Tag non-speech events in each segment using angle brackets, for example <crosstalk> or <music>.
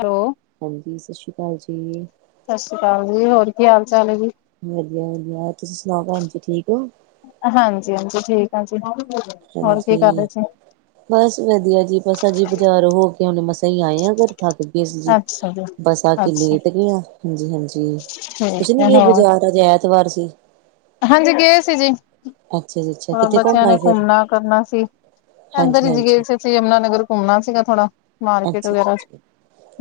Hello. ਹਾਂਜੀ, ਸਤ ਸ਼੍ਰੀ ਕਾਲ ਜੀ। ਸਤਿ ਸ਼੍ਰੀ ਅਕਾਲ ਜੀ ਹੋਰ ਕੀ ਹਾਲ ਚਾਲ ਹੈ ਜੀ ਵਧੀਆ ਵਧੀਆ, ਤੁਸੀਂ ਸੁਣਾਓ ਭੈਣ ਜੀ, ਠੀਕ ਹੋ? ਅ ਹਾਂਜੀ ਹਾਂਜੀ, ਠੀਕ ਆ ਜੀ। ਹੋਰ ਕੀ ਕਰ ਹਾਂਜੀ, ਰਹੇ ਸੀ ਬਸ ਵਧੀਆ ਜੀ, ਬਸ ਅਜੀ ਬਾਜ਼ਾਰ ਹੋ ਕੇ ਹੁਣ ਮਸਾ ਹੀ ਆਏ ਆ ਘਰ। ਥੱਕ ਗਏ ਸੀ ਜੀ ਅੱਛਾ ਜੀ ਬੱਸ ਆ ਕੇ ਅੱਛਾ ਲੇਟ ਗੇਆ, ਹਾਂਜੀ ਹਾਂਜੀ। ਤੀ ਤੁਸੀਂ ਠੀਕ ਨੀ ਹੈ ਗਏ ਹੋਰ ਬਜ਼ਾਰ ਅਜ ਐਤਵਾਰ ਸੀ। ਹਾਂਜੀ, ਗਏ ਸੀ ਜੀ। ਅੱਛਾ ਜੀ। ਅੱਛਾ ਹੋਣ ਐ ਕਿੱਥੇ ਘੁੰਮ ਬੱਚਿਆਂ ਨੇ ਆਏ ਫਿਰ ਘੁੰਮਣਾ ਕਰਨਾ ਸੀ, ਐ ਅੰਦਰ ਹਾਂਜੀ ਹੀ ਗਏ ਹਾਂਜੀ ਸ ਸੀ ਯਮੁਨਾਨਗਰ ਘੁੰਮਣਾ ਸੀਗਾ ਥੋੜਾ। ਮਾਰਕਿਟ ਅੱਛਾ ਵਗੈਰਾ, ਜੀ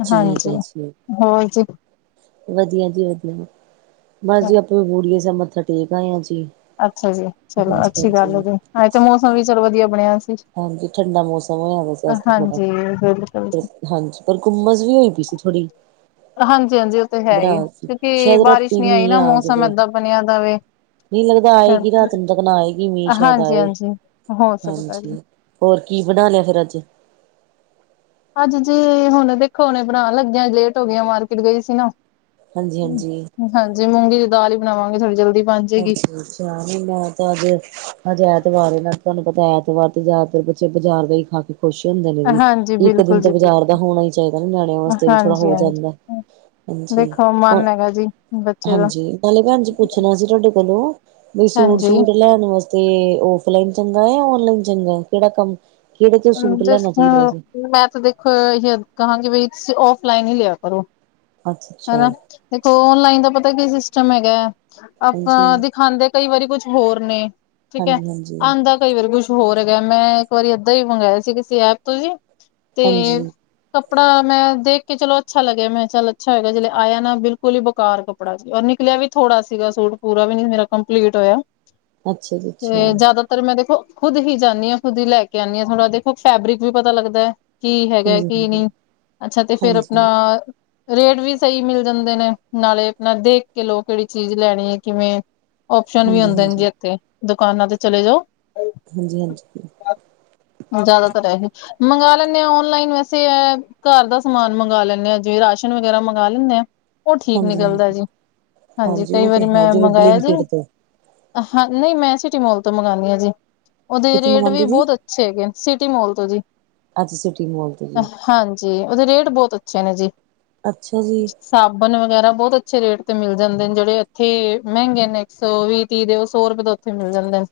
ਠੀਕ ਹਾਂਜੀ ਹੈ ਜੀ ਹੋਰ ਜੀ। ਵਧੀਆ ਜੀ ਵਧੀਆ। ਬਸ ਜੀ ਅਪਾਂ ਵੀ ਬੂੜੀਏ ਸੈਬ ਮੱਥਾ ਟੇਕ ਆਏ ਆ ਜੀ। ਅੱਛਾ ਜੀ, ਚਲੋ ਹਾਂਜੀ ਅੱਛੀ ਗੱਲ ਏ ਹਾਂਜੀ ਜੀ, ਅੱਜ ਤੇ ਮੌਸਮ ਵੀ ਚਲੋ ਵਧੀਆ ਬਣਿਆ ਹੋਯਾ ਸੀ। ਹਾਂਜੀ, ਠੰਡਾ ਮੌਸਮ ਹੋਇਆ ਦਾ ਸੀ ਅੱਜ ਤੇ ਥੋੜਾ, ਹਾਂਜੀ ਬਿਲਕੁਲ ਪ ਜੀ ਹਾਂਜੀ ਪਰ ਕੂਮੱਸ ਵੀ ਹੋਈ ਪਈ ਸੀ। ਥੋੜੀ। ਹਾਂਜੀ ਹਾਂਜੀ ਓਹ ਤੇ ਹੈ ਹੀ ਐ ਕਿਉਂਕਿ ਸ਼ਾਇਦ ਬਾਰਿਸ਼ ਰਾਤੀ ਨੀ ਆਈ ਮੀਂਹ ਨਾ ਆ ਮੌਸਮ ਜਾਵੇ ਐਦਾਂ ਬਣਿਆ ਦਾਵੇ। ਨਹੀਂ ਲੱਗਦਾ ਆਏਗੀ ਰਾਤ ਨੂੰ ਤੱਕ ਨਾ ਆਏਗੀ ਮੀਂਹ ਅ ਸ਼ਾਇਦ ਹਾਂਜੀ ਆਏ ਹਾਂਜੀ, ਹੋ ਸਕਦਾ ਹਾਂਜੀ ਜੀ। ਹੋਰ ਕੀ ਬਣਾਣੈ ਫੇਰ ਅੱਜ? ਅੱਜ ਜੀ, ਹੋਣ ਦੇਖੋ ਹੋਨੇ ਬਣਾਣ ਲੱਗੀਆਂ ਲੇਟ ਹੋ ਗੇਆ ਮਾਰਕੀਟ ਗਈ ਸੀ ਨਾ। ਹਾਂਜੀ ਹਾਂਜੀ। ਹਾਂਜੀ, ਮੂੰਗੀ ਦੀ ਦਾਲ ਈ ਬਣਾਵਾਂਗੇ, ਥੋੜੀ ਜਲਦੀ ਬਣ ਜੇਗੀ। ਅੱਛਾ ਅੱਛਾ, ਨਹੀਂ ਮੈਂ ਤਾਂ ਅੱਜੇ ਅੱਜ ਐਤਵਾਰ ਏ ਨਾ ਤੁਹਾਨੂੰ ਪਤੈ ਐਤਵਾਰ ਤੇ ਜੈਦਾਤਰ ਬੱਚੇ ਬਾਜ਼ਾਰ ਦਾ ਹੀ ਖਾ ਕੇ ਖੁਸ਼ ਹੁੰਦੇ ਨੇ ਵੀ ਹਾਂਜੀ ਇੱਕ ਦਿਨ ਬਿਲਕੁਲ ਜੀ ਤਾਂ ਬਿਲਕੁਲ, ਬਾਜ਼ਾਰ ਦਾ ਹੋਣਾ ਹੀ ਚਾਹੀਦਾ, ਨਾ ਨਿਆਣਿਆਂ ਵਾਸਤੇ ਵੀ ਥੋੜਾ ਹੋ ਹਾਂਜੀ-ਹਾਂਜੀ। ਜਾਂਦਾ। ਦੇਖੋ ਮਨ ਹੈਗਾ ਜੀ ਬੱਚੇ ਦਾ, ਹਾਂਜੀ-ਹਾਂਜੀ ਨਾਲੇ ਭੈਣਜੀ। ਪੁੱਛਣਾ ਸੀ, ਤੁਹਾਡੇ ਕੋਲੋਂ ਬਈ ਹਾਂਜੀ। ਸੂਟ-ਸੂਟ ਲੈਣ ਵਾਸਤੇ। ਤੇ ਔਫਲਾਈਨ ਚੰਗਾ ਜਾਂ ਔਨਲਾਈਨ ਚੰਗਾ ਕਿਹੜਾ ਕੰਮ, ਕਿਹੜੇ ਤੋਂ ਸੂਟ ਲੈਣਾ ਚਾਹੀਦਾ ਹੂੰ-ਹੂੰ, ਵੈਸੇ ਮੈਂ ਤਾਂ ਦੇਖ। ਕਹਾਂਗੇ ਬਾਈ ਤੁੰ ਔਫਲਾਈਨ ਹੀ ਲਿਆ ਕਰੋ ਅੱਛਾ ਅੱਛਾ ਹਨਾ। ਦੇਖੋ ਔਨਲਾਈਨ ਦਾ ਪਤਾ ਕੀ ਸਿਸਟਮ ਹੈਗਾ ਹੈ, ਹਾਂਜੀ ਆਪਾਂ ਦਿਖਾਦੇ। ਕਈ ਵਾਰੀ ਕੁਛ ਹੋਰ ਨੇ ਠੀਕ ਹੈ, ਹਾਂਜੀ ਹਾਂਜੀ ਆਦਾ ਕਈ ਵਾਰੀ ਕੁਛ ਹੋਰ ਹੈਗਾ ਮੈਂ ਇੱਕ ਵਾਰੀ। ਓਦਾ ਵੀ ਮੰਗਵਾਆ ਸੀ, ਕਿਸੇ ਐਪ ਤੋਂ ਵੀ ਤੇ ਹਾਂਜੀ ਕੱਪੜਾ ਮੈਂ ਦੇਖ ਕੇ ਚਲੋ ਅੱਛਾ ਲੱਗਿਆ, ਮੈਂ ਚੱਲ ਅੱਛਾ ਹੇਗਾ ਜ ਆਇਆ ਨਾ ਬਿਲਕੁਲ ਹੀ ਬੇਕਾਰ ਕੱੜਾ ਕੱਪੜਾ ਜ ਨਿਕਲਿਆ ਵੀ ਥੋੜਾ ਸੀਗਾ, ਸੂ ਪੂਰਾ ਵੀ ਨੀ ਮੇਰਾ ਕੰਪਲੀਟ ਹੋਇਆ। ਅੱਛਾ ਜੀ ਅੱਛਾ ਤੇ ਜ਼ਿਆਦਾਤਰ ਮੈਂ ਦੇਖੋ, ਖੁਦ ਹੀ ਜਾਂਦੀ ਹਾਂ ਖੁਦ ਹੀ ਲੈ ਕੇ। ਕ ਆਂ ਥੋੜ੍ਹਾ ਦੇਖੋ ਫੈਬਰਿਕ ਵੀ ਪਤਾ ਲੱਗਦਾ ਹੈ। ਕੀ ਹੈਗਾ, ਹਾਂਜੀ ਕੀ ਹਾਂਜੀ ਨਹੀਂ ਅੱਛਾ ਤੇ ਫੇਰ ਹਾਂਜੀ ਆਪਣਾ ਰੇਟ ਵੀ ਸਹੀ ਮਿਲ ਜਾਂਦੇ, ਨੇ ਨਾਲੇ ਆਪਣਾ ਦੇਖ ਕੇ ਲੋ ਕਿਹੜੀ ਚੀਜ਼ ਲੈਣੀ ਹੈ ਕਿਵੇਂ। ਓਸ਼ਨ ਵੀ ਹਾਂਜੀ ਹੁੰਦੇ ਨੇ ਜੀ, ਹਾਂਜੀ ਇੱਥੇ ਦੁਕਾਨਾਂ ਤੇ ਚਲੇ ਜਾਓ। ਹਾਂਜੀ, ਹਾਂਜੀ, ਜ਼ਿਆਦਾਤਰ ਇਹ, ਮੰਗਵਾ ਲੈਂਦੇ ਹਾਂ ਔਨਲਾਈਨ ਵੈਸੇ ਘਰ ਦਾ ਸਮਾਨ ਮੰਗਵਾ, ਲੈਂਦੇ ਹਾਂ ਜੀਵੇ ਰਾਸ਼ਨ ਵਗੈਰਾ ਮੰਗਵਾ ਲੈਂਦੇ ਹਾਂ। ਉਹ ਠੀਕ ਹਾਂਜੀ ਨਿਕਲਦਾ ਹਾਂਜੀ ਜੀ ਹਾਂਜੀ, ਕਈ ਉਹ ਤੇ ਵਾਰੀ ਹੈ ਮੈਂ ਜਦੋਂ ਮੰਗਵਾਆ ਜੀ। ਬਲਿੰਕਇਟ ਤੋਂ ਹਾਂ ਨਹੀਂ ਮੈਂ ਸਿਟੀਮੋਲ ਤੋਂ ਮੰਗਵਾਣੀ ਹਾਂ ਜੀ, ਉਹਦੇ ਕਿੱਥੋਂ ਰੇਟ ਵੀ ਮੰਗਵਾਉਂਦੇ ਜੀ ਬਹੁਤ ਅ ਸੀਗੇ ਸਿਟੀ ਮੋਲ ਤੋਂ ਜੀ, ਅੱਜ ਸਿਟੀ ਮੋਲ ਤੋਂ ਜੀ, ਹਾਂਜੀ, ਉਹਦੇ ਰੇਟ ਬਹੁਤ ਅੱਛੇ ਨੇ ਜੀ। ਅੱਛਾ ਜੀ, ਸਾਬਣ ਵਗੈਰਾ ਬਹੁਤ ਅੱਛੇ ਰੇਟ ਤੇ ਮਿਲ ਜਾਂਦੇ ਨੇ, ਜਿਹੜੇ ਇੱਥੇ ਮਹਿੰਗੇ ਨੇ ਇੱਕ ਸੌ ਵੀਹ ਤੀਹ ਦੇ ਸੌ ਰੁਪਏ ਤੋਂ ਉਥੇ ਮਿਲ ਜਾਂਦੇ।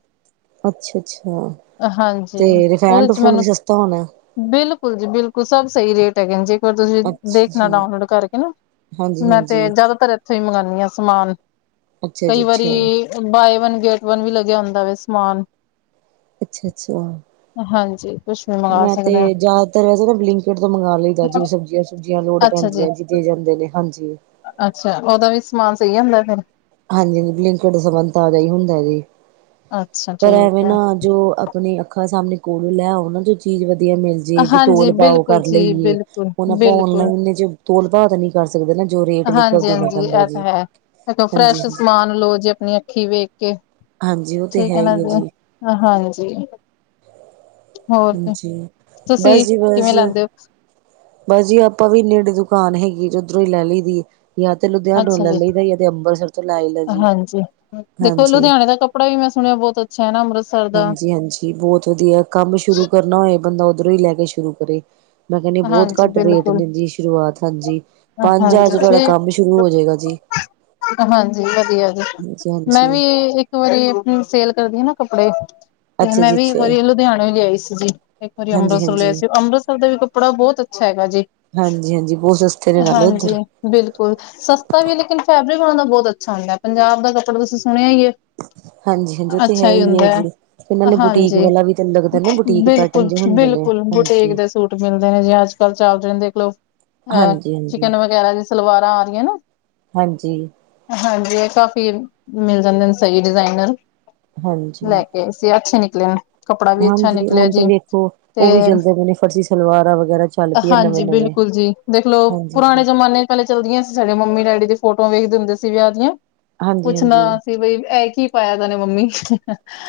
ਅੱਛਾ, ਅੱਛਾ ਹਾਂਜੀ ਤੇ ਰਿਫੈਨ ਉਹਦੇ ਚ ਟੂਫੂਨ ਵੀ ਮੈਨੂੰ ਸਸਤਾ ਹੋਣਾ। ਬਿਲਕੁਲ ਜੀ ਬਿਲਕੁਲ ਸਭ ਸਹੀ ਰੇਟ ਹੈ ਐ ਜੀ। ਫੇਰ ਤੁਸੀਂ ਅੱਛਾ ਦੇਖਣਾ, ਜੀ ਡਾਊਨਲੋਡ ਕਰਕੇ ਨਾ ਮੈਂ ਤੇ ਹਾਂਜੀ-ਹਾਂਜੀ, ਜ਼ਿਆਦਾਤਰ ਇੱਥੋਂ ਹੀ ਮੰਗਾਨੀ ਆ ਸਮਾਨ। ਅੱਛਾ ਕਈ ਜੀ ਅੱਛਾ, ਵਾਰੀ ਬਾਏ ਵਨ ਗੇਟ ਵਨ ਵੀ ਲੱਗਿਆ, ਹੁੰਦਾ ਵ ਸਮਾਨ ਅੱਛਾ, ਅੱਛਾ, ਹਾਂਜੀ, ਕੁਛ ਵੀ ਮੰਗਵਾ ਮੈਂ ਤੇ ਸਕਦੇ ਹਾਂ ਜ਼ਿਆਦਾਤਰ ਵੈਸ ਨਾ ਬਲਿੰਕੇਟ ਤੋਂ ਮੰਗਵਾ ਲਈਦਾ, ਜਿਵੇ ਸਬਜ਼ੀਆਂ ਸੁਬਜੀਆਂ ਲੋੜ ਪੈਂਦੀਆਂ ਜੀ। ਜ ਜਾਂਦੇ ਨੇ ਹਾਂਜੀ, ਅੱਛਾ, ਉਹਦਾ ਵੀ ਸਮਾਨ ਸਹੀ ਹੁੰਦਾ ਫਿਰ ਹਾਂਜੀ, ਲਿੰਕਡ ਸੰਬੰ ਤਾਂ ਜਾ ਹੀ ਹੁੰਦਾ ਜੀ ਅੱਛਾ ਪਰ ਠੀਕ ਐਵੇਂ ਹੈ, ਨਾ। ਜੋ ਆਪਣੇ ਅੱਖਾਂ ਸਾਹਮਣੇ ਕੋਲੋਂ ਲੈ ਆਓ, ਨਾ ਜੋ ਚੀਜ਼ ਵਧੀਆ ਮਿਲਦੀ। ਜੇ ਜੋ ਹਾਂਜੀ ਤੋਲ ਪਾਓ ਬਿਲਕੁਲ ਕਰ ਜੀ ਲਈਏ, ਬਿਲਕੁਲ, ਹੁਣ ਆਪਾਂ ਬਿਲਕੁਲ। ਔਨਲਾਈਨ ਚ ਤੋਲ ਪਾ ਤਾਂ ਨੀ। ਕਰ ਸਕਦੇ ਨਾ ਜੋ ਰੇਟ ਲਿਖਿਆ, ਉਹ ਹਾਂਜੀ ਦੇਣਾ ਹਾਂਜੀ ਪੈਂਦਾ ਇਹ ਤਾਂ ਜੀ। ਹੈ। ਫਰੈਸ਼ ਹਾਂਜੀ-ਹਾਂਜੀ, ਸਮਾਨ ਲੋ ਜੇ ਆਪਣੀ ਅੱਖੀ ਵੇਖ ਕੇ ਹਾਂਜੀ ਉਹ ਤੇ ਠੀਕ ਹੈ ਨਾ ਹੀ ਜੀ। ਹਾਂਜੀ, ਹੋਰ ਤੇ ਹਾਂਜੀ। ਬਸ ਤੁਸੀਂ ਜੀ ਕਿਵੇਂ ਬਸ ਲਾਦੇ ਹੋ? ਬਸ ਜੀ ਆਪਾਂ ਵੀ ਇੰਨੇ ਇਡੀੇ ਦੁਕਾਨ ਹੈਗੀ, ਜਧਰੋਂ ਹੀ ਲੈ ਲਈ ਦੀ। ਯਾ ਤੇ ਲੁਧਿਆਣਾ ਰੋ ਅੱਛਾ ਲੈ ਜੀ ਲਈਦਾ, ਤੇ ਅੰਮਰਤਸਰ ਤੋਂ ਲੈ ਲੈ ਜੀ ਹਾਂਜੀ। ਦੇਖੋ ਹਾਂਜੀ। ਲੁਧਿਆਣੇ ਦਾ ਕੱਪੜਾ ਵੀ ਮੈਂ ਸੁਣਿਆ ਬਹੁਤ ਅੱਛਾ ਹੈ ਨਾ, ਦਾ ਹਾਂਜੀ, ਹਾਂਜੀ ਬਹੁਤ ਵਧੀਆ ਕੰਮ ਸ਼ੁਰੂ ਕਰਨਾ ਹੋਏ, ਬੰਦਾ ਉੱਧਰੋਂ ਹੀ ਲੈ ਕੇ ਸ਼ੁਰੂ ਕਰੇ। ਮੈਂ ਕਹਿੰਦੀ ਬਹੁਤ ਹਾਂਜੀ ਘੱਟ ਰੇਟ ਬਿਲਕੁਲ। ਨੇ ਜੀ ਸ਼ੁਰੂਆਤ ਹਾਂਜੀ ਪੰਜ ਹਜ਼ਾਰ ਹਾਂਜੀ ਚ ਤੁਹਾਡਾ ਠੀਕ ਕੰਮ ਸ਼ੁਰੂ ਹੋ ਜਾਏਗਾ ਜੀ। ਹਾਂਜੀ ਵਧੀਆ ਜੀ ਹਾਂਜੀ ਮੈਂ ਹਾਂਜੀ ਵੀ ਇੱਕ ਵਾਰੀ ਸੇਲ ਕਰਦੀ ਐ ਨਾ ਕੱਪੜੇ ਤੇ ਅੱਛਾ ਮੈਂ ਜੀ ਵੀ ਇੱਕ ਅੱਛਾ ਵਾਰੀ ਲੁਧਿਆਣੇ ਗਈ ਸੀ, ਇੱਕ ਵਾਰੀ ਹਾਂਜੀ ਅੰਮ੍ਰਿਤਸਰ ਗਈ ਹਾਂਜੀ ਸੀ। ਅੰਮ੍ਰਿਤਸਰ ਦੇ ਵੀ। ਕੱਪੜਾ ਬਹੁਤ ਅੱਛਾ ਹੈਗਾ ਜੇ। ਹਾਂਜੀ ਹਾਂਜੀ ਬਹੁਤ ਸਸਤੇ ਨੇ ਨਾਲੇ ਉੱਧਰ। ਬਿਲਕੁਲ, ਸਸਤਾ ਵੀ ਹੈ, ਲੇਕਿਨ ਫੈਬਰਿਕ ਵਾਲਿਆਂ ਦਾ ਬਹੁਤ ਅੱਛਾ ਹੁੰਦਾ ਹੈ। ਪੰਜਾਬ ਦਾ ਕੱਪੜਾ, ਤੁਸੀਂ ਸੁਣਿਆ ਹੀ ਹੈ।। ਹਾਂਜੀ, ਹਾਂਜੀ, ਉਹ ਤਾਂ ਹੈ ਹੀ ਹੈ ਜੀ। ਇਹਨਾਂ ਨੇ ਬੁਟੀਕ ਹਾਂਜੀ। ਵਾਲਾ ਵੀ ਤਾਂ ਲੱਗਦਾ ਨਾ, ਬੁਟੀਕ 'ਪੈ। ਬਿਲਕੁਲ ਬਿਲਕੁਲ ਬੁਟੇਕ ਦੇ ਸੂਟ। ਮਿਲਦੇ ਨੇ, ਜੇ ਅੱਜਕੱਲ੍ਹ ਚੱਲਦੇ ਦੇਖ ਲਓ, ਹਾਂਜੀ ਹਾਂਜੀ ਚਿਕਨ ਵਗੈਰਾ ਜੇ ਸਲਵਾਰਾਂ ਆ ਰਹੀਆਂ ਨਾ। ਹਾਂਜੀ। ਹਾਂਜੀ ਇਹ ਕਾਫੀ ਮਿਲ ਜਾਂਦੇ ਨੇ ਸਹੀ ਡਿਜ਼ਾਇਨਰ। ਲੈ ਹਾਂਜੀ, ਕੇ ਸੀ ਅੱਛੇ ਨਿਕਲੇ ਨੇ। ਕੱਪੜਾ ਵੀ ਅੱਛਾ ਹਾਂਜੀ, ਨਿਕਲਿਆ ਹੁਣ ਤਾਂ ਜੀ ਵੇਖੋ, ਉਹ ਤੇ ਵੀ ਚੱਲਦੇ ਪਏ ਨੇ, ਫਰਸੀ ਸਲਵਾਰਾਂ ਵਗੈਰਾ। ਚੱਲ ਪਈਆਂ ਹਾਂਜੀ ਨਵੇਂ-ਨਵੇਂ ਬਿਲਕੁਲ ਜੀ ਦੇਖਲੋ ਹਾਂਜੀ, ਪੁਰਾਣੇ ਜ਼ਮਾਨੇ। ਪਹਿਲੇ ਚੱਲਦੀਆਂ ਸੀ ਸਾਡੇ ਮੰਮੀ ਡੈਡੀ ਦੀ ਫੋਟੋ ਵੇਖਦੇ ਹੁੰਦੇ ਸੀ ਵਿਆਹ ਦੀਆਂ। ਪੁੱਛਣਾ ਹਾਂਜੀ-ਹਾਂਜੀ, ਸੀ ਬਈ ਇਹ ਕੀ ਪਾਇਆ ਦਾ ਏ ਮੰਮੀ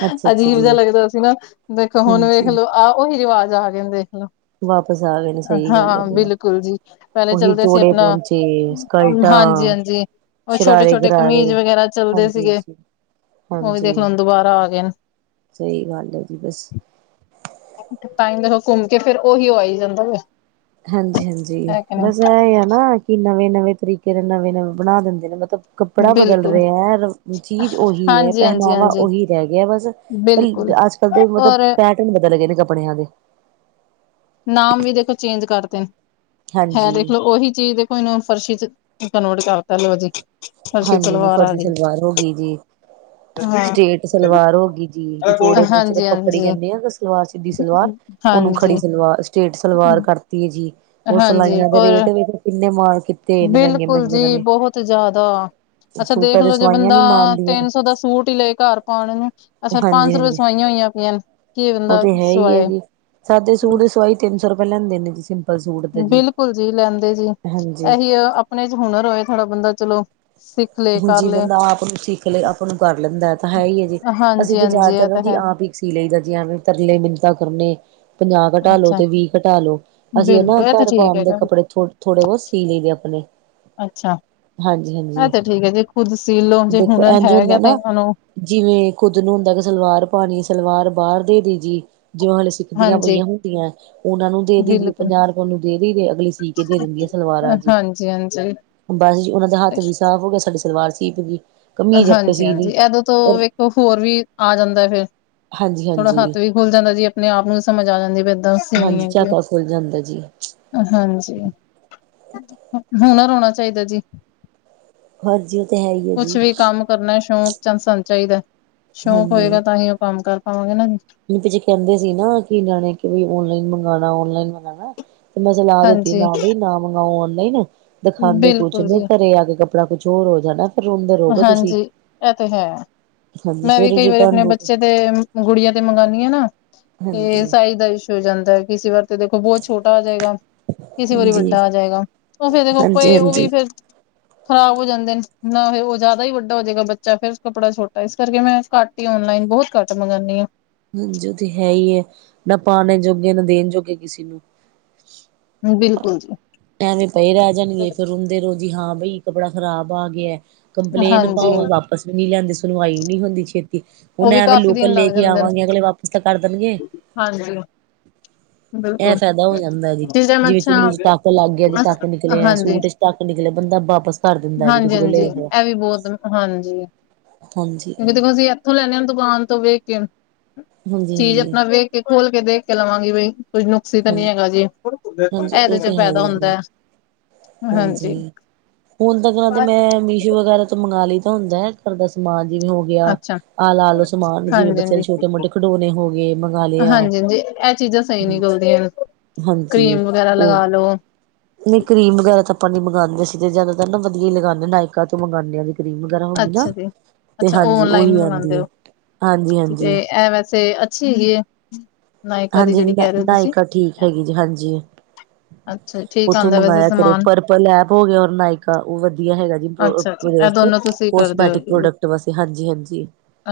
ਅੱਛਾ-ਅੱਛਾ ਅਜੀਬ ਜਿਹਾ ਜੀ, ਲੱਗਦਾ ਸੀ ਨਾ, ਦੇਖੋ ਹੁਣ ਵੇਖ ਹਾਂਜੀ। ਲਓ, ਆਹ ਉਹੀ ਰਿਵਾਜ ਆ ਗਏ, ਦੇਖ ਲੋ। ਵਾਪਸ ਆ ਗਏ ਨੇ ਸਹੀ ਗੱਲ ਹੈ ਹਾਂ ਜੀ, ਬਿਲਕੁਲ ਜੀ ਪਹਿਲੇ ਉਹੀ ਚੱਲਦੇ ਸੀ ਚੋੜੇ ਆਪਣਾ ਪਹੁੰਚੇ ਸਕਲਟਾਂ ਹਾਂਜੀ ਹਾਂਜੀ। ਉਹ ਛੋਟੇ ਛੋਟੇ ਕਮੀਜ਼ ਸ਼ਰਾਰੇ-ਗਰਾਰੇ ਵਗੈਰਾ ਚੱਲਦੇ ਹਾਂਜੀ ਸੀਗੇ ਜੀ, ਉਹ ਵੀ ਦੇਖ ਹਾਂਜੀ ਲੋ ਦੁਬਾਰਾ ਆ ਗਏ। ਸਹੀ ਗੱਲ ਹੈ ਜੀ ਬਸ। ਤਾਂ ਹੀ ਦੇਖੋ ਘੁੰਮ ਕੇ ਫਿਰ ਉਹੀ ਉਹ ਆ ਹੀ ਜਾਂਦਾ ਵੇ। ਹਾਂਜੀ ਹਾਂਜੀ ਹੈ ਕਿ ਬਸ ਇਹ ਹੈ ਨਾ ਕਿ ਨਵੇਂ ਨਵੇਂ ਤਰੀਕੇ ਦੇ ਨਵੇਂ ਨਵੇਂ ਬਣਾ ਦਿੰਦੇ ਨੇ ਮਤਲਬ। ਨਹੀਂ ਕੱਪੜਾ ਬਦਲ ਬਿਲਕੁਲ ਰਿਹਾ ਚੀਜ਼ ਉਹੀ ਹੈ ਹਾਂਜੀ ਹਾਂਜੀ ਪਹਿਨਾਵਾ ਹਾਂਜੀ ਉਹੀ ਰਹਿ ਗਿਆ ਬਸ। ਬਿਲਕੁਲ ਅੱਜ ਕੱਲ੍ਹ ਦੇ ਮਤਲਬ ਔਰ ਪੈਟਰਨ ਬਦਲ ਗਏ ਨੇ ਕੱਪੜਿਆਂ ਦੇ। ਨਾਮ ਵੀ ਦੇਖੋ ਚੇਂਜ ਕਰਦੇ ਨੇ, ਹੈ ਦੇਖ ਹਾਂਜੀ ਲਓ, ਉਹੀ ਚੀਜ਼ ਦੇ। ਕੋਈ ਨਾ ਫਰਸ਼ੀ ਕਨਵਰਟ ਕਰਤਾ ਲੋਜੀ। ਹਾਂਜੀ ਹ ਫਰਜੀ ਸਲਵਾਰ ਹੋ ਗਈ ਜੀ। ਹਾਂ ਸਟੇਟ ਸਲਵਾਰ ਹੋ ਗਈ ਜੀ ਤੇ ਚੋੜੇ ਪਹਚੇ ਤੇ ਹਾਂਜੀ ਪੱਕੜੀ ਹਾਂਜੀ ਕਹਿੰਦੇ ਆ ਸਲਵਾਰ ਸਿੱਧੀ ਸਲਵਾਰ। ਉਹਨੂੰ ਖੜੀ ਹਾਂਜੀ ਸਲਵਾਰ, ਸਟੇਟ ਸਲਵਾਰ ਕਰਤੀ ਹੈ ਜੀ। ਉਹ ਹਾਂਜੀ ਸਿਲਾਈਆਂ ਦੇ ਔਰ ਰੇਟ ਵੇ ਕਿੰਨੇ ਮਾਲ ਕੀਤੇਏ ਨੇ ਮਹਿੰਗੇ ਬਿਲਕੁਲ ਮਹਿੰਗੇਨਾਂ ਜੀ ਨੇ। ਬਹੁਤ ਜ਼ਿਆਦਾ। ਅੱਛਾ, ਸੂਟਾਂ ਦੇਖ ਤੇ ਲਓ, ਜੇ ਸਵਾਈਆਂ ਬੰਦਾ ਨੀ ਮਾਰਦੀਆਂ ਤਿੰਨ ਸੌ ਦਾ ਸੂਟ ਹੀ ਲਏ ਘਰ ਪਾਉਣ ਨੂੰ, ਅੱਛਾ, ਪੰਜ ਸੌ ਰੁਪਏ ਹਾਂਜੀ-ਹਾਂਜੀ ਸਵਾਈਆਂ ਹੋਈਆਂ ਪਈਆਂ ਨੇ। ਕੀ ਉਹ ਬੰਦਾ ਤੇ ਹੈ ਹੀ ਹੈ ਸਵਾਏ ਜੀ ਸਾਦੇ ਸੂਟ ਦੇ ਸਵਾਈ ਤਿੰਨ ਸੌ ਰੁਪਏ ਲੈਂਦੇ ਨੇ ਜੀ। ਸੂਟ ਦਾ ਬਿਲਕੁਲ ਜੀ, ਲੈਂਦੇ ਜੇ ਹਾਂਜੀ। ਇਹੀ ਆਪਣੇ ਚ ਹੁਨਰ ਹੋਏ ਥੋੜ੍ਹਾ ਬੰਦਾ ਚਲੋ ਸਿੱਖ ਲਏ ਕਰ ਹਾਜੀ ਲਏ ਬੰਦਾ ਆਪ ਨੂੰ ਸਿੱਖ ਲੇ ਆਪ ਨੂੰ ਕਰ ਲੈਂਦਾ ਤਾਂ ਹੈ ਹੀ ਜੇ। ਅਸੀਂ ਹਾਂਜੀ ਤਾਂ ਹਾਂਜੀ ਜ਼ਿਆਦਾਤਰ ਇਹ ਨਾ ਤਾਂ ਜੀ ਹੈ ਆਪ ਹੀ ਇੱਕ ਸੀ ਲਈ ਦਾ ਜੀ ਤਰਲੇ ਮਿੰਨਤਾਂ ਕਰਨੇ। ਪੰਜਾਹ ਕੱਟਾ ਲਓ ਅੱਛਾ ਤੇ ਵੀਹ ਕੱਟਾ ਲਓ। ਅਸੀਂ ਨਾ। ਬਿਲਕੁਲ ਇਹ ਤਾਂ ਘਰ ਠੀਕ ਪਾਉਂਦੇ ਹੈਗਾ, ਕੱਪੜੇ ਥੋ ਥੋੜੇ ਬਹੁਤ ਸੀ ਲਈਦੇ ਆਪਣੇ, ਅੱਛਾ। ਹਾਂਜੀ ਇਹ ਹਾਂਜੀ। ਤੇ ਠੀਕ ਹੈ ਜੇ ਖੁਦਸੀਲੋ ਜੇ ਹੁਨਰ ਹੈਗਾ ਹੁੰਦਾ ਤਾਂ ਨਾ ਇਹਨਾਂ ਨੂੰ। ਜਿਵੇਂ ਖੁੱਦ ਨੂੰ ਹੁੰਦਾ ਕਿ ਸਲਵਾਰ ਪਾਣੀ ਸਲਵਾਰ ਬਾਹਰ ਦੇ ਦੇ ਜੀ ਜਿਵੇਂ ਹਾਲੇ। ਸਿੱਖਦੀਆਂ ਹਾਂਜੀ ਪਈਆਂ ਹੁੰਦੀਆਂ। ਉਹਨਾ ਨੂੰ ਦੇ ਦੇਦੀ ਬਿਲਕੁਲ। ਪੰਜਾਹ ਰੁਪਏ ਉਹਨ ਨੂੰ ਦੇਈ ਦੇ ਅਗਲੀ ਸੀ ਕੇ ਦੇ ਦਿੰਦੀ ਆ ਸਲਵਾਰਾਂ ਜੀ। ਹਾਂਜੀ-ਹਾਂਜੀ, ਬਸ ਜੀ ਉਹਨਾਂ ਦਾ ਹੱਥ ਵੀ ਸਾਫ਼ ਹੋ ਗਿਆ ਸਾਡੀ ਸਲਵਾਰ ਸੀਪ ਗਈ। ਕਮੀਜ਼ ਆਪੇ ਹਾਂਜੀ, ਸੀ ਹਾਂਜੀ, ਲਈ ਇਦੋਂ ਤੋਂ ਪਰ ਵੇਖੋ, ਹੋਰ ਵੀ ਆ ਜਾਂਦਾ, ਫਿਰ ਹਾਂਜੀ ਥੋੜ੍ਹਾ ਹਾਂਜੀ ਹੱਥ ਵੀ। ਭੁੱਲ ਜਾਂਦਾ ਜੀ, ਆਪਣੇ ਆਪ ਨੂੰ ਸਮਝ ਆ ਜਾਂਦੀ ਇੱਦਾਂ। ਹਾਂਜੀ, ਝਾਕਾ ਖੁੱਲ ਜਾਂਦਾ ਜੀ। ਹਾਂਜੀ ਹੁਨਰ ਰੋਣਾ ਚਾਹੀਦਾ ਜੀ। ਹਾਂਜੀ ਉਹ ਤੇ ਹੈ ਹੀ ਹੈ ਕੁਛ ਜੀ। ਵੀ ਕੰਮ ਕਰਨਾ ਸ਼ੌਕ ਚੰਸਾਨੂੰ ਚਾਹੀਦਾ ਸ਼ੌਕ ਹੋਏਗਾ ਤਾਂ ਹੀਂ ਉਹ ਕੰਮ ਕਰ ਪਾਵਾਂਗੇ ਨਾ। ਪਛੇ ਕਹਿੰਦੇ ਸੀ ਨਾ ਕਿ ਨਿਆਣੇ ਕਿਈ ਓਨਲਾਈਨ ਮੰਗਉਣਾ ਔਨਲਾਈਨ ਮੰਗਉਣਾ। ਤੇ ਮੈਂ ਸਲਾਹ ਦਿੱਤੀ ਹਾਂਜੀ ਨਾ ਬਈ ਨਾ ਮੰਗਵਾਓ ਔਨਲਾਈਨ। ਦਿਖਾਉਂਦੇ ਕੁਛ ਬਿਲਕੁਲ ਨਹੀਂ ਜੀ। ਘਰੇ ਆ ਕੇ ਕੱਪੜਾ ਕੁਛ ਹੋਰ ਹੋ ਜਾਣਾ ਫਿਰ ਰੋਂਦੇ ਰਹੋਗੇ ਤੁਸੀਂ ਹਾਂਜੀ ਇਹ ਤੇ ਹੈ ਹਾਂਜੀ ਮੈਂ ਫਿਰ ਵੀ ਕਈ ਵਾਰੀ ਰਿਟਰਨ ਆਪਣੇ ਬੱਚੇ ਤੇ ਗੁੜੀਆਂ ਤੇ ਮੰਗਉਾਨਆਂ ਨਾ ਤੇ ਹਾਂਜੀ ਸਾਈਜ਼ ਦਾ ਇਸ਼ੂ ਹੋ ਜਾਂਦਾ ਕਿਸੇ ਵਾਰ ਤੇ ਦੇਖੋ ਬਹੁਤ ਛੋਟਾ ਆ ਜਾਏਗਾ ਕਿਸੇ ਵਾਰੀ ਹਾਂਜੀ ਵੱਡਾ ਆ ਜਾਏਗਾ ਉਹ ਫੇਰ ਦੇਖੋ ਹਾਂਜੀ ਭਏ ਉਹ ਹਾਂਜੀ ਵੀ ਫਿਰ ਖ਼ਰਾਬ ਹੋ ਜਾਂਦੇ ਨੇ ਨਾ ਫਿਰ ਉਹ ਜ਼ਿਆਦਾ ਹੀ ਵੱਡਾ ਹੋ ਜਾਵੇਗਾ ਬੱਚਾ ਫੇਿਰ ਕੱਪੜਾ ਛੋਟਾ ਇਸ ਕਰਕੇ ਮੈਂ ਘੱਟ ਔਨਲਾਈਨ ਬਹੁਤ ਘੱਟ ਮੰਗਉਣੀ ਆ ਹਾਂਜੀ ਉਹ ਤੇ ਹੈ ਹੀ ਹੈ ਨਾ ਪਾਣੇ ਜੋਗੇ ਨਾ ਦੇਣ ਜੋਗੇ ਕਿਸੇ ਨੂੰ ਬਿਲਕੁਲ ਜੀ ਐਵੇਂ ਪਏ ਰਹਿ ਜਾਣਗੇ ਫੇਰ ਹਦੇ ਰੋ ਜੀ ਹਾਂ ਬਈ ਕੱਪੜਾ ਖ਼ਰਾਬ ਆ ਗਿਆ ਕੰਪਲੇਂਨ ਹਾਂਜੀ ਪਾਓ ਵਾਪਿਸ ਵੀ ਨਹੀਂ ਲੈਂਦੀ ਸੁਣਵਾਈ ਨੀ ਹੁੰਦੀ ਛੇਤੀ ਉਹ ਹੁਣ ਵੀ ਐਵੇਂ ਕਾਫੀ ਦਿਨ ਲੋਕਲ ਲੈ ਲੱਗ ਕੇ ਜਾਂਦੇ ਨੇ ਆਵਾਂਗੇ ਅਗਲੇ ਵਾਪਿਸ ਤਾਂ ਕਰ ਦੇਣਗੇ ਹਾਂਜੀ ਇਹ ਬਿਲਕੁਲ ਫਾਇਦਾ ਹੋ ਜਾਂਦਾ ਜੀ ਜਿਸ ਟਾਈਮ ਜਿਵੇਂ ਅੱਛਾ ਚੁੰਨੀ ਚ ਟੱਕ ਲੱਗ ਗਿਆ ਜ ਟੱਕ ਨਿਕਲੇ ਹੈ ਹਾਂਜੀ ਸੂਟ ਚੱਕ ਨਿਕਲੇਆ ਬੰਦਾ ਵਾਪਿਸ ਕਰ ਦਿੰਦਾ ਜੀ ਹਾਂਜੀ ਕਿਸੇ ਕੋਲ ਹਾਂਜੀ ਲ ਹੋ ਇਹ ਵੀ ਬਹੁਤ ਹਾਂਜੀ ਹਾਂਜੀ, ਕਿਉਂਕਿ ਦੇਖੋ ਅਸੀਂ ਇਥੋਂ ਲੈਦੇ ਹਾਂ ਦੁਕਾਨ ਤੋਂ ਵੇਖ ਕੇ ਹਾਂਜੀ, ਚੀਜ਼ ਹਾਂਜੀ, ਆਪਣਾ ਵੇਖ ਕੇ ਖੋਲ ਕੇ ਦੇਖ ਕੇ ਲਵਾਂਗੀ ਬਈ ਕੁਝ ਨੂੰ <unintelligible> ਤਾਂ ਨੀ ਹਾਂਜੀ, ਹੈਗਾ ਜੀ ਹਾਂਜੀ ਇਹਦੇ ਉਹ ਚ ਤੇ ਹੈ ਫੈਦਾ ਹੀ ਜੀ। ਹੁੰਦਾ ਹਾਂਜੀ ਹੁਣ ਤੱਕ ਨਾ ਤੇ ਮੈਂ ਮੀਸ਼ੋ ਵਗੈਰਾ ਤੋਂ ਮੰਗਵਾ ਲਈ ਦਾ ਹੁੰਦਾ ਘਰ ਦਾ ਸਮਾਨ ਜਿਵੇਂ ਹੋ ਗਿਆ ਅੱਛਾ ਆਲਾ ਆਲੋ ਸਮਾਨ ਜਿਵੇਂ ਹਾਂਜੀ ਬੱਚਿਆਂ ਦੇ ਹਾਂਜੀ। ਛੋਟੇ ਮੋਟੇ ਖਿਡੋਣੇ ਹੋ ਗਏ ਮੰਗਵਾ ਲਏ ਆ ਜੇ <unintelligible> ਚੀਜ਼ਾਂ ਸਹੀ ਨਿਕਲਦੀਆਂ ਹਾਂਜੀ ਕਰੀਮ ਵਗੈਰਾ ਉਹ ਲਗਾ ਲੋ ਨਹੀਂ ਕਰੀਮ ਵਗੈਰਾ ਤਾਂ ਆਪਾ ਮੰਗਾਉਂਦੇ ਸੀ ਤੇ ਜਿਆਦਾ ਤਰ ਨਾ ਵਧੀਆ ਹੀ ਲਗਾਉਦੇ ਨਾਇਕਾ ਤੋਂ ਮੰਗਗਾਂਦੇ ਵੀ ਕੀਮ ਅੱਛਾ ਜੀ ਅੱਛਾ ਓਨਲਾਈਨ ਮੰਗਵਾਂਦੇ ਆਉਂਦੀ ਹੋ ਹੈ ਹਾਂਜੀ ਠੀਕ ਹਾਂਜੀ ਐ ਵੈਸੇ ਅੱਛੀ ਹੇਗੀ ਏ ਹਾਂਜੀ <unintelligible> ਠੀਕ ਹੈਗੀ ਜੀ ਹਾਂਜੀ ਅੱਛਾ ਠੀਕ ਉੱਥੋਂ ਆਉਂਦਾ ਵੈਸੇ ਮੰਗਾਇਆ ਕਰੋ ਸਮਾਨ ਪਰਪਲ ਐਪ ਹੋ ਗਿਆ ਔਰ ਨਾਇਕਾ ਉਹ ਵਧੀਆ ਹੈਗਾ ਜੀ ਵ ਅੱਛਾ ਜੀ ਇਹ ਦੋਨੋ ਤੁਸੀਂ ਕਰਦੇ ਕੋਸਮੈਟਿਕ ਹੋ। ਪ੍ਰੋਡਕਟ ਵਾਸਤੇ ਹਾਂਜੀ-ਹਾਂਜੀ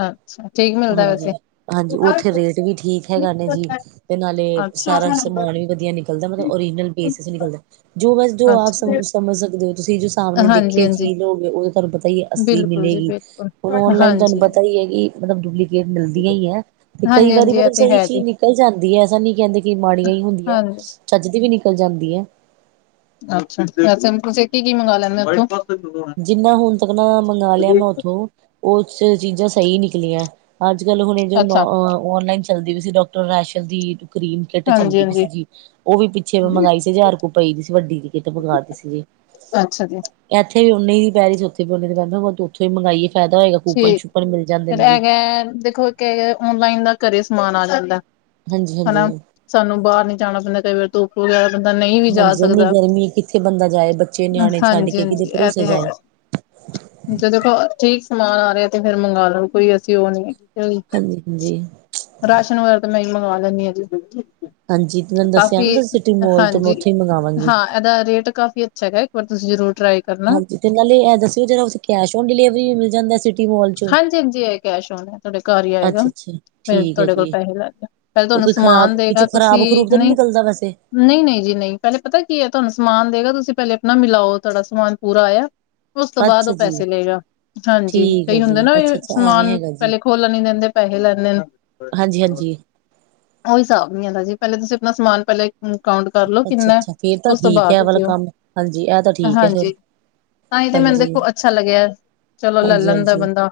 ਅੱਛਾ ਠੀਕ ਮਿਲਦਾ ਵੈਸੇ ਹਾਂਜੀ-ਹਾਂਜੀ ਉੱਥੇ ਰੇਟ ਵੀ ਠੀਕ ਹੈਗਾ ਨੇ ਜੀ ਤੇ ਨਾਲੇ ਅੱਛਾ ਸਾਰਾ ਜੀ ਸਮਾਨ ਵੀ ਵਧੀਆ ਨਿਕਲਦਾ ਮਤਲਬ ਓਰੀਜਨਲ ਬੇਸਿਸ ਨਿਕਲਦਾ ਜੋ ਬਸ ਜੋ ਆਪ ਅੱਛਾ ਸਮ ਸਮਝ ਸਕਦੇ ਹੋ ਤੁਸੀਂ ਜੋ ਸਾਹਮਣੇ ਦੇਖੀ ਹਾਂਜੀ-ਹਾਂਜੀ ਚੀਜ਼ ਹੋ ਗ ਉਹ ਤੁਹਾਨੂੰ ਪਤਾ ਈ ਐ ਅਸਲੀ ਬਿਲਕੁਲ ਜੀ ਮਿਲੇਗੀ ਬਿਲਕੁਲ। ਹੁਣ ਔਨਲਾਈਨ ਤੁਹਾਨੂੰ ਹਾਂਜੀ, ਪਤਾ ਈ ਐ ਕਿ ਮਤਲਬ ਡੁਪਲੀਕੇਟ ਮਿਲਦੀਆਂ ਈ ਐ। ਤੇ ਕਈ ਹਾਂਜੀ, ਵਾਰੀ ਹਾਂਜੀ ਇਹ ਮਤਲਬ ਤੇ ਸਹੀ ਹੈ ਜੀ। ਚੀਜ਼ ਨਿਕਲ ਜਾਂਦੀ ਹੈ ਐਸਾ ਨੀ ਕਹਿੰਦੇ ਕਿ ਮਾੜੀਆਂ ਹੀ ਹੁੰਦੀਆਂ ਹੈ ਹਾਂਜੀ ਚੱਜ ਦੀ ਵੀ ਨਿਕਲ ਜਾਂਦੀ ਹੈ। ਅੱਛਾ ਵਸ ਤੁਸੀਂ ਕੀ ਕੀ ਮੰਗਵਾ ਲੈਂਦੇ ਉੱਥੋਂ ਜਿੰਨਾ ਹੁਣ ਤੱਕ ਨਾ ਮੰਗਵਾ ਲਿਆ ਮੈਂ ਉੱਥੋਂ ਉਹ ਚੀਜ਼ਾਂ ਸਹੀ ਨਿਕਲੀਆਂ ਅੱਜ ਕੱਲ ਹੁਣੇ ਜੋ ਅੱਛਾ ਔਨਲਾਈਨ ਚੱਲਦੀ ਵੀ ਸੀ ਡਾਕਟਰ ਰਾਸ਼ਦ ਦੀ ਸਕੀਨ ਕਿੱਟ ਹਾਂਜੀ, ਚੱਲਦੀ ਪਈ ਸੀ ਜੀ ਉਹ ਵੀ ਪਿੱਛੇ ਹਾਂਜੀ ਮੰਗਵਾਈ ਸੀ ਹਜ਼ਾਰ ਕ ਦੀ ਪਈ ਦੀ ਸੀ ਵੱਡੀ ਦੀ ਕਿਤੇ ਮੰਗਵਾਤੀ ਸੀ ਜੇ ਅੱਛਾ ਜੀ ਇੱਥੇ ਵੀ ਉਹਨੀ ਦੀ ਹੀ ਪਈ ਸੀ ਉੱਥੇ ਵੀ ਉਹਨੇ ਦੀ ਪਈ ਉੱਥੋਂ ਹੀ ਮੰਗਾਈ ਫਾਇਦਾ ਹੋਏਗਾ ਕੁਪਨ ਠੀਕ ਸ਼ੁਪਨ ਮਿਲ ਜਾਂਦੇ ਜੀ <unintelligible> ਦੇਖੋ ਔਨਲਾਈਨ ਦਾ ਘਰੇ ਸਮਾਨ ਆ ਜਾਂਦਾ ਹਾਂਜੀ-ਹਾਂਜੀ ਹਨਾ। ਸਾਨੂੰ ਬਾਹਰ ਨੀ ਜਾਣਾ ਪੈਂਦਾ ਕਈ ਵਾਰ ਧੁੱਪ ਹੋ ਗਿਆ ਬੰਦਾ ਨਹੀਂ ਵੀ ਜਾ ਹਾਂਜੀ ਇੰਨੀ ਸਕਦਾ ਗਰਮੀ ਕਿੱਥੇ ਬੰਦਾ ਜਾਏ ਬੱਚੇ ਨਿਆਣੇ ਛੱਡ ਕੇ ਕਿਦੇ ਹਾਂਜੀ-ਹਾਂਜੀ ਇਹ ਭਰੋਸੇ ਤੇ ਜਾਏ। ਹੈਗਾ ਜਦਖ ਠੀਕ ਸਮਾਨ ਆ ਰਿਹਾ ਤੇ ਫੇਰ ਮੰਗਵਾ ਲਓ ਕੋਈ ਅਸੀਂ ਉਹ ਨੀ ਹੈ। ਹਾਂਜੀ ਹਾਂਜੀ ਰਾਸ਼ਨ ਵਗੈਰਾ ਤਾਂ ਮੈਂ ਮੰਗਵਾ ਲੈਂਦੀ ਆ ਹਾਂਜੀ ਮੈਨੂੰ ਦੱਸਿਆ ਨਾ ਸਿਟੀ ਮੋਲ ਤੋਂ ਮੈਂ ਹਾਂਜੀ ਉੱਥ ਹੀ ਮੰਗਵਾਵਾਂਗੀ ਹਾਂ ਇਹਦਾ ਰੇਟ ਕਾਫੀ ਅੱਛਾ ਹੈਗਾ ਇੱਕ ਵਾਰ ਤੁਸੀਂ ਜ਼ਰੂਰ ਟਰਾ ਹਾਂਜੀ ਤੇ ਗੱਲ ਇਹ ਦੱਸਓ ਜਿਹੜਾ ਕੈਸ਼ ਓਨ ਡਿਲੀਵਰੀ ਵੀ ਮਿਲ ਜਾਂਦਾ ਮੋਲ ਚੋਂ ਹਾਂਜੀ ਹਾਂਜੀ ਇਹ ਕੈਸ਼ ਹੋ ਤੁਹਾਡੇ ਘਰ ਹੀ ਆਏਗਾ ਅੱਛਾ ਅੱਛਾ ਫੇਰ ਠੀਕ ਹੈ ਤੁਹਾਡੇ ਕੋਲ ਜੀ ਪੈਸੇ ਲੈ ਕੇ ਪਹਿਲ ਤੇ ਤੁਹਾਨੂੰ ਕੋਈ ਖ਼ਰਾਬ ਸਮਾਨ ਦੇਗਾ ਵਿੱਚੋਂ ਖ਼ਰਾਬ ਤੁਸੀਂ ਖਰੂਬ ਤਾਂ ਨਹੀਂ ਨਿਕਲਦਾ ਵੈਸੇ ਨਹੀਂ ਨਹੀਂ ਜੀ ਨਹੀਂ ਪਹਿਲੇ ਪਤਾ ਕੀ ਹੈ ਤੁਹਾਨੂੰ ਸਮਾਨ ਦੇਗਾ ਤੁਸੀਂ ਪਹਿਲੇ ਆਪਣਾ ਮਿਲਾਓ ਤੁਹਾਡਾ ਸਮਾਨ ਪੂਰਾ ਆਇਆ ਉਸ ਤੋਂ ਬਾਅਦ ਅੱਛਾ ਉਹ ਜੀ ਪੈਸੇ ਲਏਗਾ ਹਾਂਜੀ ਠੀਕ ਹੈ ਕਈ ਹੁੰਦੇ ਜੀ ਨਾ ਵੀ ਅੱਛਾ ਅੱਛਾ ਐਵੇਂ ਸਮਾਨ ਹੈਗਾ ਜੀ ਪਹਿਲੇ ਖੋਲਣ ਨੀ ਦਿੰਦੇ ਪੈਸੇ ਲੈਂਦੇ ਨੇ। ਹਾਂਜੀ ਹਾਂਜੀ ਉਹੀ ਹਿਸਾਬ ਨਹੀਂ ਹੁੰਦਾ ਜੀ ਪਹਿਲੇ ਤੁਸੀਂ ਆਪਣਾ ਸਮਾਨ ਪਹਿਲਾਂ ਕਾਊਂਟ ਕਰ ਲੋ ਅੱਛਾ ਕਿੰਨਾ ਅੱਛਾ ਫੇਰ ਤਾਂ ਉਸ ਤੋਂ ਠੀਕ ਹੈ ਬਾਅਦ ਇਹ ਵਾਲਾ ਦਿਓ ਕੰਮ ਹਾਂਜੀ ਇਹ ਤਾਂ ਠੀਕ ਹੈ ਫਿਰ ਹਾਂਜੀ ਤਾਂ ਹੀ ਤੇ ਮੈਨੂੰ ਹਾਂਜੀ ਦੇਖੋ ਅੱਛਾ ਲੱਗਿਆ। ਚਲੋ ਲੈ ਹਾਂਜੀ ਲੈਂਦਾ ਹਾਂਜੀ ਬੰਦਾ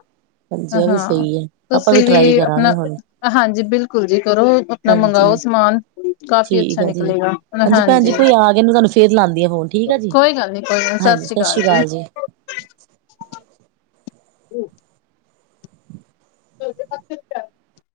ਹਾਂਜੀ ਇਹ ਵੀ ਹਾਂ ਸਹੀ ਹੈ ਆਪਾਂ ਤੁਸੀਂ ਟਰਾਈ ਵੀ ਆਪਣਾ ਕਰਾਂਗੇ ਹੁਣ ਹਾਂਜੀ ਬਿਲਕੁਲ ਜੀ ਕਰੋ ਆਪਣਾ ਮੰਗਵਾਓ ਹਾਂਜੀ ਸਮਾਨ ਕਾਫੀ ਠੀਕ ਅੱਛਾ ਆ ਜੀ। ਨਿਕਲੇਗਾ ਹਾਂਜੀ, ਭੈਣ ਜੀ ਕੋਈ ਆ ਗਿਆ। ਤੁਹਾਨੂੰ ਫੇਰ ਲਾਉਂਦੀ ਆ ਫੋਨ ਠੀਕ ਆ ਜੀ? ਕੋਈ ਗੱਲ ਨੀ ਕੋਈ ਗੱਲ ਨੀ, ਸਤਿ ਹਾਂਜੀ ਸ੍ਰੀ ਅਕਾਲ ਸਾਸੀ ਕਾਲ ਜੀ। ਹੂੰ <unintelligible>